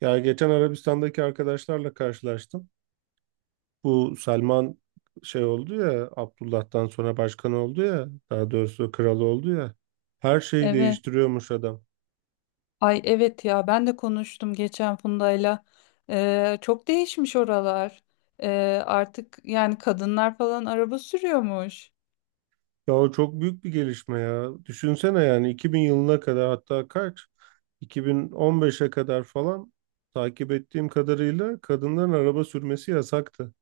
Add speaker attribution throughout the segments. Speaker 1: Ya geçen Arabistan'daki arkadaşlarla karşılaştım. Bu Salman şey oldu ya, Abdullah'tan sonra başkan oldu ya, daha doğrusu kral oldu ya. Her şeyi
Speaker 2: Evet.
Speaker 1: değiştiriyormuş adam.
Speaker 2: Ay evet ya ben de konuştum geçen Funda'yla. Çok değişmiş oralar. Artık yani kadınlar falan araba sürüyormuş.
Speaker 1: Ya o çok büyük bir gelişme ya. Düşünsene yani 2000 yılına kadar, hatta kaç, 2015'e kadar falan, takip ettiğim kadarıyla kadınların araba sürmesi yasaktı.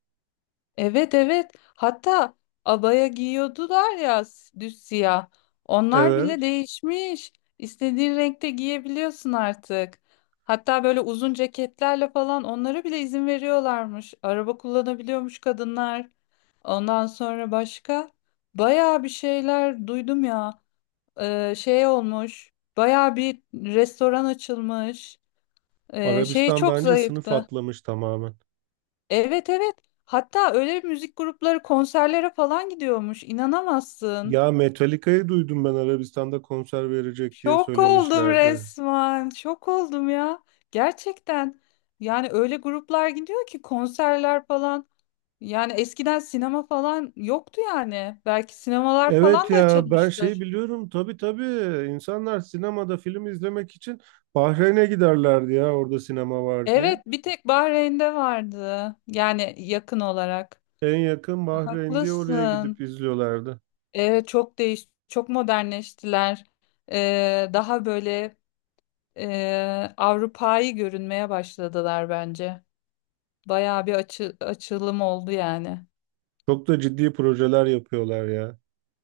Speaker 2: Evet evet. Hatta abaya giyiyordular ya düz siyah. Onlar bile
Speaker 1: Evet,
Speaker 2: değişmiş. İstediğin renkte giyebiliyorsun artık. Hatta böyle uzun ceketlerle falan onlara bile izin veriyorlarmış. Araba kullanabiliyormuş kadınlar. Ondan sonra başka bayağı bir şeyler duydum ya. Şey olmuş. Baya bir restoran açılmış. Şey
Speaker 1: Arabistan
Speaker 2: çok
Speaker 1: bence sınıf
Speaker 2: zayıftı.
Speaker 1: atlamış tamamen.
Speaker 2: Evet evet. Hatta öyle müzik grupları konserlere falan gidiyormuş. İnanamazsın.
Speaker 1: Ya Metallica'yı duydum ben, Arabistan'da konser verecek diye
Speaker 2: Şok oldum
Speaker 1: söylemişlerdi.
Speaker 2: resmen. Şok oldum ya. Gerçekten. Yani öyle gruplar gidiyor ki konserler falan. Yani eskiden sinema falan yoktu yani. Belki sinemalar
Speaker 1: Evet
Speaker 2: falan da
Speaker 1: ya, ben şeyi
Speaker 2: açılmıştır.
Speaker 1: biliyorum, tabii tabii, insanlar sinemada film izlemek için Bahreyn'e giderlerdi ya, orada sinema var diye.
Speaker 2: Evet, bir tek Bahreyn'de vardı. Yani yakın olarak.
Speaker 1: En yakın Bahreyn diye oraya
Speaker 2: Haklısın.
Speaker 1: gidip izliyorlardı.
Speaker 2: Evet çok çok modernleştiler. Daha böyle Avrupa'yı görünmeye başladılar bence. Bayağı bir açılım oldu yani.
Speaker 1: Çok da ciddi projeler yapıyorlar ya.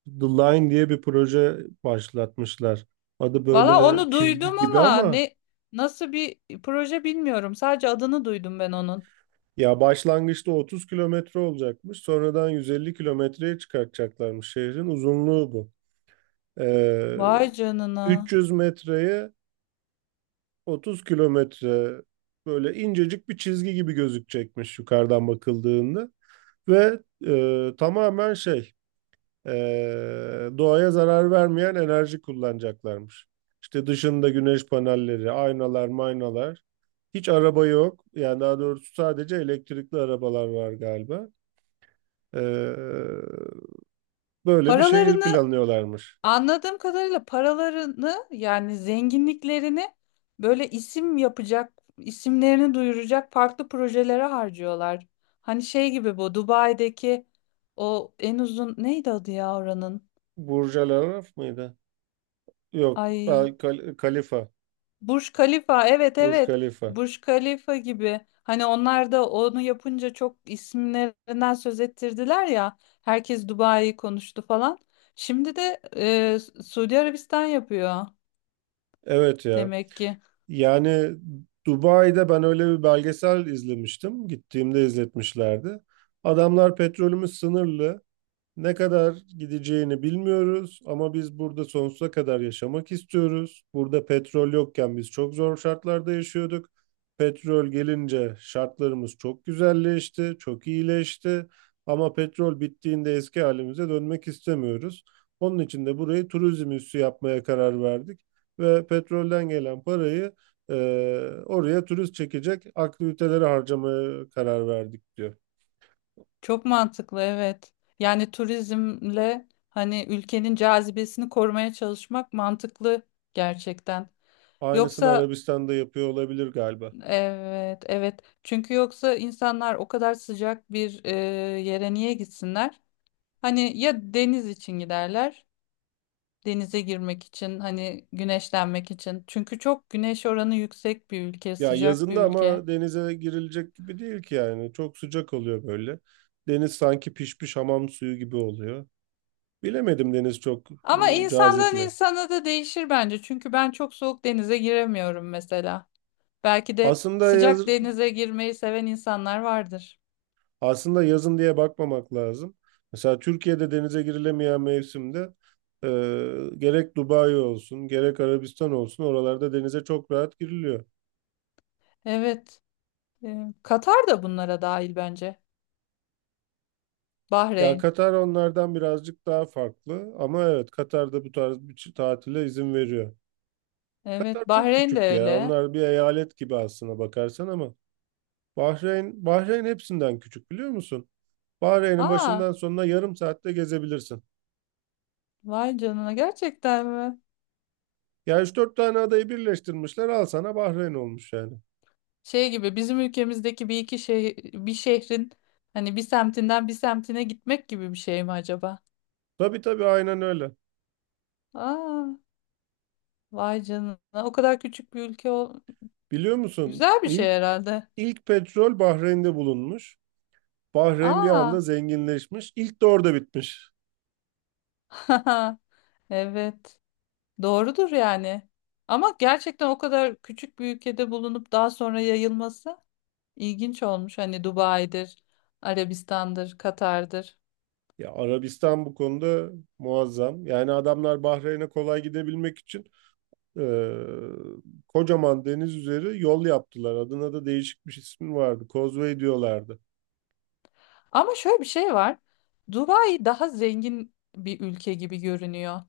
Speaker 1: The Line diye bir proje başlatmışlar. Adı
Speaker 2: Valla
Speaker 1: böyle
Speaker 2: onu
Speaker 1: çizgi
Speaker 2: duydum
Speaker 1: gibi
Speaker 2: ama
Speaker 1: ama
Speaker 2: nasıl bir proje bilmiyorum. Sadece adını duydum ben onun.
Speaker 1: ya, başlangıçta 30 kilometre olacakmış. Sonradan 150 kilometreye çıkartacaklarmış, şehrin uzunluğu bu. Ee,
Speaker 2: Vay canına.
Speaker 1: 300 metreye, 30 kilometre, böyle incecik bir çizgi gibi gözükecekmiş yukarıdan bakıldığında ve tamamen şey, doğaya zarar vermeyen enerji kullanacaklarmış. İşte dışında güneş panelleri, aynalar, maynalar. Hiç araba yok. Yani daha doğrusu sadece elektrikli arabalar var galiba. E, Böyle bir şehir
Speaker 2: Paralarını.
Speaker 1: planlıyorlarmış.
Speaker 2: Anladığım kadarıyla paralarını yani zenginliklerini böyle isim yapacak, isimlerini duyuracak farklı projelere harcıyorlar. Hani şey gibi bu Dubai'deki o en uzun neydi adı ya oranın?
Speaker 1: Burj Al Arab mıydı? Yok,
Speaker 2: Ay
Speaker 1: Kalifa.
Speaker 2: Burj Khalifa evet
Speaker 1: Burj
Speaker 2: evet
Speaker 1: Kalifa.
Speaker 2: Burj Khalifa gibi. Hani onlar da onu yapınca çok isimlerinden söz ettirdiler ya. Herkes Dubai'yi konuştu falan. Şimdi de Suudi Arabistan yapıyor
Speaker 1: Evet ya.
Speaker 2: demek ki.
Speaker 1: Yani Dubai'de ben öyle bir belgesel izlemiştim. Gittiğimde izletmişlerdi. Adamlar, petrolümüz sınırlı. Ne kadar gideceğini bilmiyoruz ama biz burada sonsuza kadar yaşamak istiyoruz. Burada petrol yokken biz çok zor şartlarda yaşıyorduk. Petrol gelince şartlarımız çok güzelleşti, çok iyileşti. Ama petrol bittiğinde eski halimize dönmek istemiyoruz. Onun için de burayı turizm üssü yapmaya karar verdik ve petrolden gelen parayı, oraya turist çekecek aktivitelere harcamaya karar verdik diyor.
Speaker 2: Çok mantıklı evet. Yani turizmle hani ülkenin cazibesini korumaya çalışmak mantıklı gerçekten.
Speaker 1: Aynısını
Speaker 2: Yoksa
Speaker 1: Arabistan'da yapıyor olabilir galiba.
Speaker 2: evet evet. Çünkü yoksa insanlar o kadar sıcak bir yere niye gitsinler? Hani ya deniz için giderler. Denize girmek için hani güneşlenmek için. Çünkü çok güneş oranı yüksek bir ülke,
Speaker 1: Ya
Speaker 2: sıcak bir
Speaker 1: yazında
Speaker 2: ülke.
Speaker 1: ama denize girilecek gibi değil ki yani. Çok sıcak oluyor böyle. Deniz sanki pişmiş hamam suyu gibi oluyor. Bilemedim, deniz çok
Speaker 2: Ama
Speaker 1: cazip
Speaker 2: insandan
Speaker 1: mi?
Speaker 2: insana da değişir bence. Çünkü ben çok soğuk denize giremiyorum mesela. Belki de
Speaker 1: Aslında yaz,
Speaker 2: sıcak denize girmeyi seven insanlar vardır.
Speaker 1: aslında yazın diye bakmamak lazım. Mesela Türkiye'de denize girilemeyen mevsimde, e, gerek Dubai olsun, gerek Arabistan olsun, oralarda denize çok rahat giriliyor.
Speaker 2: Evet. Katar da bunlara dahil bence.
Speaker 1: Ya
Speaker 2: Bahreyn.
Speaker 1: Katar onlardan birazcık daha farklı ama evet, Katar'da bu tarz bir tatile izin veriyor. Katar
Speaker 2: Evet,
Speaker 1: çok
Speaker 2: Bahreyn de
Speaker 1: küçük ya.
Speaker 2: öyle.
Speaker 1: Onlar bir eyalet gibi aslına bakarsan, ama Bahreyn hepsinden küçük, biliyor musun? Bahreyn'in
Speaker 2: Aa,
Speaker 1: başından sonuna yarım saatte gezebilirsin.
Speaker 2: vay canına gerçekten mi?
Speaker 1: Ya üç dört tane adayı birleştirmişler, al sana Bahreyn olmuş yani.
Speaker 2: Şey gibi bizim ülkemizdeki bir iki şey bir şehrin hani bir semtinden bir semtine gitmek gibi bir şey mi acaba?
Speaker 1: Tabii tabii, aynen öyle.
Speaker 2: Aa, vay canına. O kadar küçük bir ülke ol.
Speaker 1: Biliyor musun,
Speaker 2: Güzel bir şey
Speaker 1: İlk
Speaker 2: herhalde.
Speaker 1: ilk petrol Bahreyn'de bulunmuş. Bahreyn bir
Speaker 2: Aa.
Speaker 1: anda zenginleşmiş. İlk de orada bitmiş.
Speaker 2: Evet. Doğrudur yani. Ama gerçekten o kadar küçük bir ülkede bulunup daha sonra yayılması ilginç olmuş. Hani Dubai'dir, Arabistan'dır, Katar'dır.
Speaker 1: Ya Arabistan bu konuda muazzam. Yani adamlar Bahreyn'e kolay gidebilmek için, Ee, kocaman deniz üzeri yol yaptılar. Adına da değişik bir ismi vardı. Causeway diyorlardı.
Speaker 2: Ama şöyle bir şey var. Dubai daha zengin bir ülke gibi görünüyor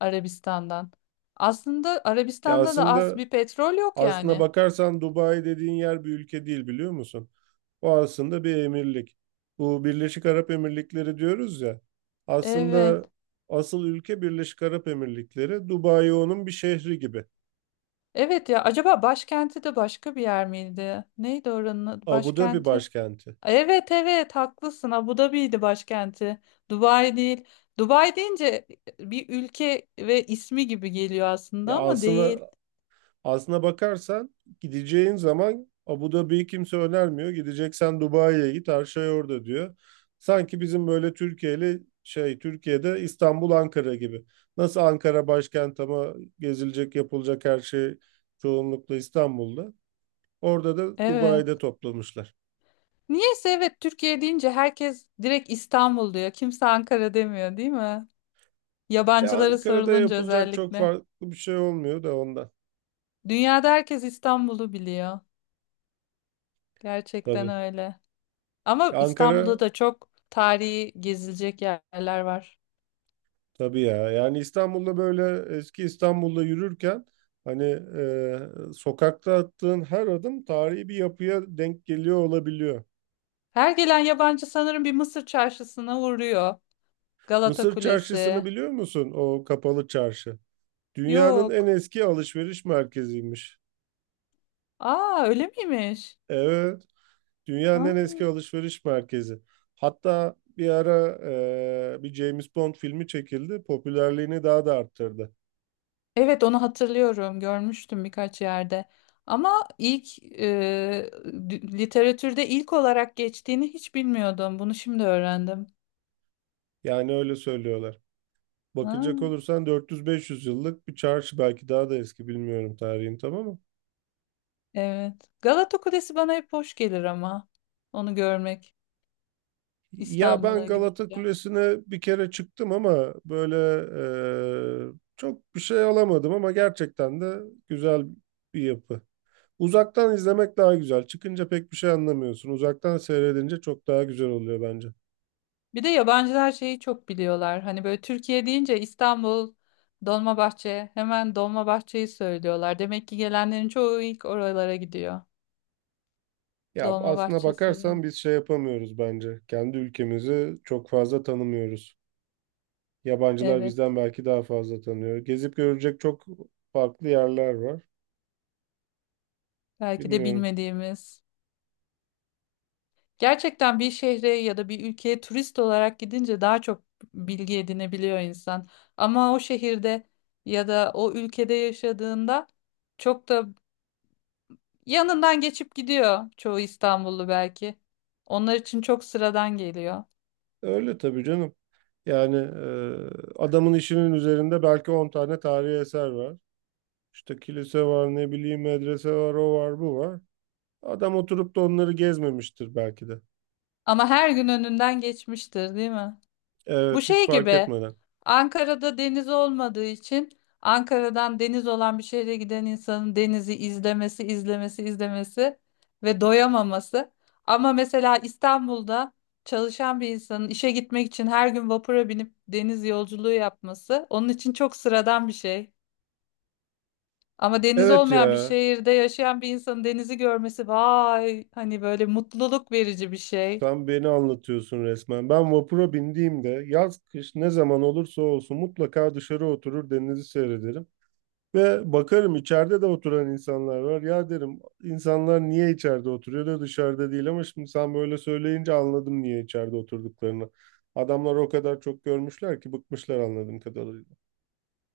Speaker 2: Arabistan'dan. Aslında
Speaker 1: Ya
Speaker 2: Arabistan'da da az
Speaker 1: aslında
Speaker 2: bir petrol yok
Speaker 1: aslına
Speaker 2: yani.
Speaker 1: bakarsan Dubai dediğin yer bir ülke değil, biliyor musun? O aslında bir emirlik. Bu Birleşik Arap Emirlikleri diyoruz ya.
Speaker 2: Evet.
Speaker 1: Aslında asıl ülke Birleşik Arap Emirlikleri. Dubai onun bir şehri gibi.
Speaker 2: Evet ya acaba başkenti de başka bir yer miydi? Neydi oranın adı,
Speaker 1: Abu Dhabi
Speaker 2: başkenti?
Speaker 1: başkenti.
Speaker 2: Evet evet haklısın. Abu Dhabi'ydi başkenti. Dubai değil. Dubai deyince bir ülke ve ismi gibi geliyor
Speaker 1: Ya
Speaker 2: aslında ama değil.
Speaker 1: aslında Aslına bakarsan gideceğin zaman Abu Dhabi'yi kimse önermiyor. Gideceksen Dubai'ye git, her şey orada diyor. Sanki bizim böyle Türkiye'de, İstanbul Ankara gibi. Nasıl Ankara başkent ama gezilecek, yapılacak her şey çoğunlukla İstanbul'da. Orada da
Speaker 2: Evet.
Speaker 1: Dubai'de toplamışlar.
Speaker 2: Niyeyse evet Türkiye deyince herkes direkt İstanbul diyor. Kimse Ankara demiyor değil mi?
Speaker 1: E,
Speaker 2: Yabancılara
Speaker 1: Ankara'da
Speaker 2: sorulunca
Speaker 1: yapılacak çok
Speaker 2: özellikle.
Speaker 1: farklı bir şey olmuyor da ondan
Speaker 2: Dünyada herkes İstanbul'u biliyor. Gerçekten
Speaker 1: tabii.
Speaker 2: öyle. Ama
Speaker 1: Ankara
Speaker 2: İstanbul'da da çok tarihi gezilecek yerler var.
Speaker 1: Tabii ya. Yani İstanbul'da böyle, eski İstanbul'da yürürken hani, sokakta attığın her adım tarihi bir yapıya denk geliyor olabiliyor.
Speaker 2: Her gelen yabancı sanırım bir Mısır çarşısına uğruyor. Galata
Speaker 1: Mısır Çarşısı'nı
Speaker 2: Kulesi.
Speaker 1: biliyor musun? O kapalı çarşı. Dünyanın en
Speaker 2: Yok.
Speaker 1: eski alışveriş merkeziymiş.
Speaker 2: Aa öyle miymiş?
Speaker 1: Evet, dünyanın en eski
Speaker 2: Aa.
Speaker 1: alışveriş merkezi. Hatta bir ara bir James Bond filmi çekildi. Popülerliğini daha da arttırdı.
Speaker 2: Evet onu hatırlıyorum. Görmüştüm birkaç yerde. Ama ilk literatürde ilk olarak geçtiğini hiç bilmiyordum. Bunu şimdi öğrendim.
Speaker 1: Yani öyle söylüyorlar.
Speaker 2: Ha,
Speaker 1: Bakacak olursan 400-500 yıllık bir çarşı, belki daha da eski, bilmiyorum tarihini tam ama.
Speaker 2: evet. Galata Kulesi bana hep hoş gelir ama onu görmek
Speaker 1: Ya ben
Speaker 2: İstanbul'a
Speaker 1: Galata
Speaker 2: gidince.
Speaker 1: Kulesi'ne bir kere çıktım ama böyle çok bir şey alamadım, ama gerçekten de güzel bir yapı. Uzaktan izlemek daha güzel. Çıkınca pek bir şey anlamıyorsun. Uzaktan seyredince çok daha güzel oluyor bence.
Speaker 2: Bir de yabancılar şeyi çok biliyorlar. Hani böyle Türkiye deyince İstanbul, Dolmabahçe, hemen Dolmabahçe'yi söylüyorlar. Demek ki gelenlerin çoğu ilk oralara gidiyor.
Speaker 1: Ya aslına
Speaker 2: Dolmabahçe Sarayı.
Speaker 1: bakarsan biz şey yapamıyoruz bence. Kendi ülkemizi çok fazla tanımıyoruz. Yabancılar
Speaker 2: Evet.
Speaker 1: bizden belki daha fazla tanıyor. Gezip görecek çok farklı yerler var.
Speaker 2: Belki de
Speaker 1: Bilmiyorum.
Speaker 2: bilmediğimiz. Gerçekten bir şehre ya da bir ülkeye turist olarak gidince daha çok bilgi edinebiliyor insan. Ama o şehirde ya da o ülkede yaşadığında çok da yanından geçip gidiyor çoğu İstanbullu belki. Onlar için çok sıradan geliyor.
Speaker 1: Öyle tabii canım. Yani adamın işinin üzerinde belki 10 tane tarihi eser var. İşte kilise var, ne bileyim medrese var, o var, bu var. Adam oturup da onları gezmemiştir belki de.
Speaker 2: Ama her gün önünden geçmiştir, değil mi? Bu
Speaker 1: Evet, hiç
Speaker 2: şey
Speaker 1: fark
Speaker 2: gibi
Speaker 1: etmeden.
Speaker 2: Ankara'da deniz olmadığı için Ankara'dan deniz olan bir şehre giden insanın denizi izlemesi, izlemesi, izlemesi ve doyamaması. Ama mesela İstanbul'da çalışan bir insanın işe gitmek için her gün vapura binip deniz yolculuğu yapması onun için çok sıradan bir şey. Ama deniz
Speaker 1: Evet
Speaker 2: olmayan bir
Speaker 1: ya,
Speaker 2: şehirde yaşayan bir insanın denizi görmesi vay hani böyle mutluluk verici bir şey.
Speaker 1: sen beni anlatıyorsun resmen. Ben vapura bindiğimde yaz kış ne zaman olursa olsun mutlaka dışarı oturur, denizi seyrederim. Ve bakarım, içeride de oturan insanlar var. Ya derim, insanlar niye içeride oturuyor da dışarıda değil, ama şimdi sen böyle söyleyince anladım niye içeride oturduklarını. Adamlar o kadar çok görmüşler ki bıkmışlar anladığım kadarıyla.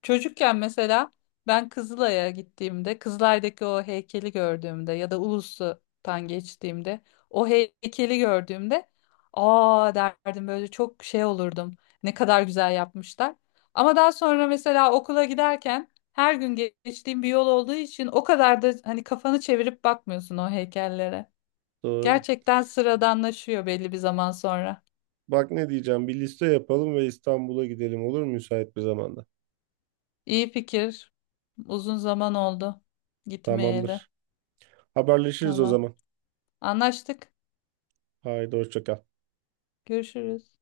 Speaker 2: Çocukken mesela ben Kızılay'a gittiğimde, Kızılay'daki o heykeli gördüğümde ya da Ulus'tan geçtiğimde o heykeli gördüğümde aa derdim böyle çok şey olurdum. Ne kadar güzel yapmışlar. Ama daha sonra mesela okula giderken her gün geçtiğim bir yol olduğu için o kadar da hani kafanı çevirip bakmıyorsun o heykellere.
Speaker 1: Doğru.
Speaker 2: Gerçekten sıradanlaşıyor belli bir zaman sonra.
Speaker 1: Bak ne diyeceğim, bir liste yapalım ve İstanbul'a gidelim, olur mu, müsait bir zamanda?
Speaker 2: İyi fikir. Uzun zaman oldu gitmeyeli.
Speaker 1: Tamamdır. Haberleşiriz o
Speaker 2: Tamam.
Speaker 1: zaman.
Speaker 2: Anlaştık.
Speaker 1: Haydi hoşça kal.
Speaker 2: Görüşürüz.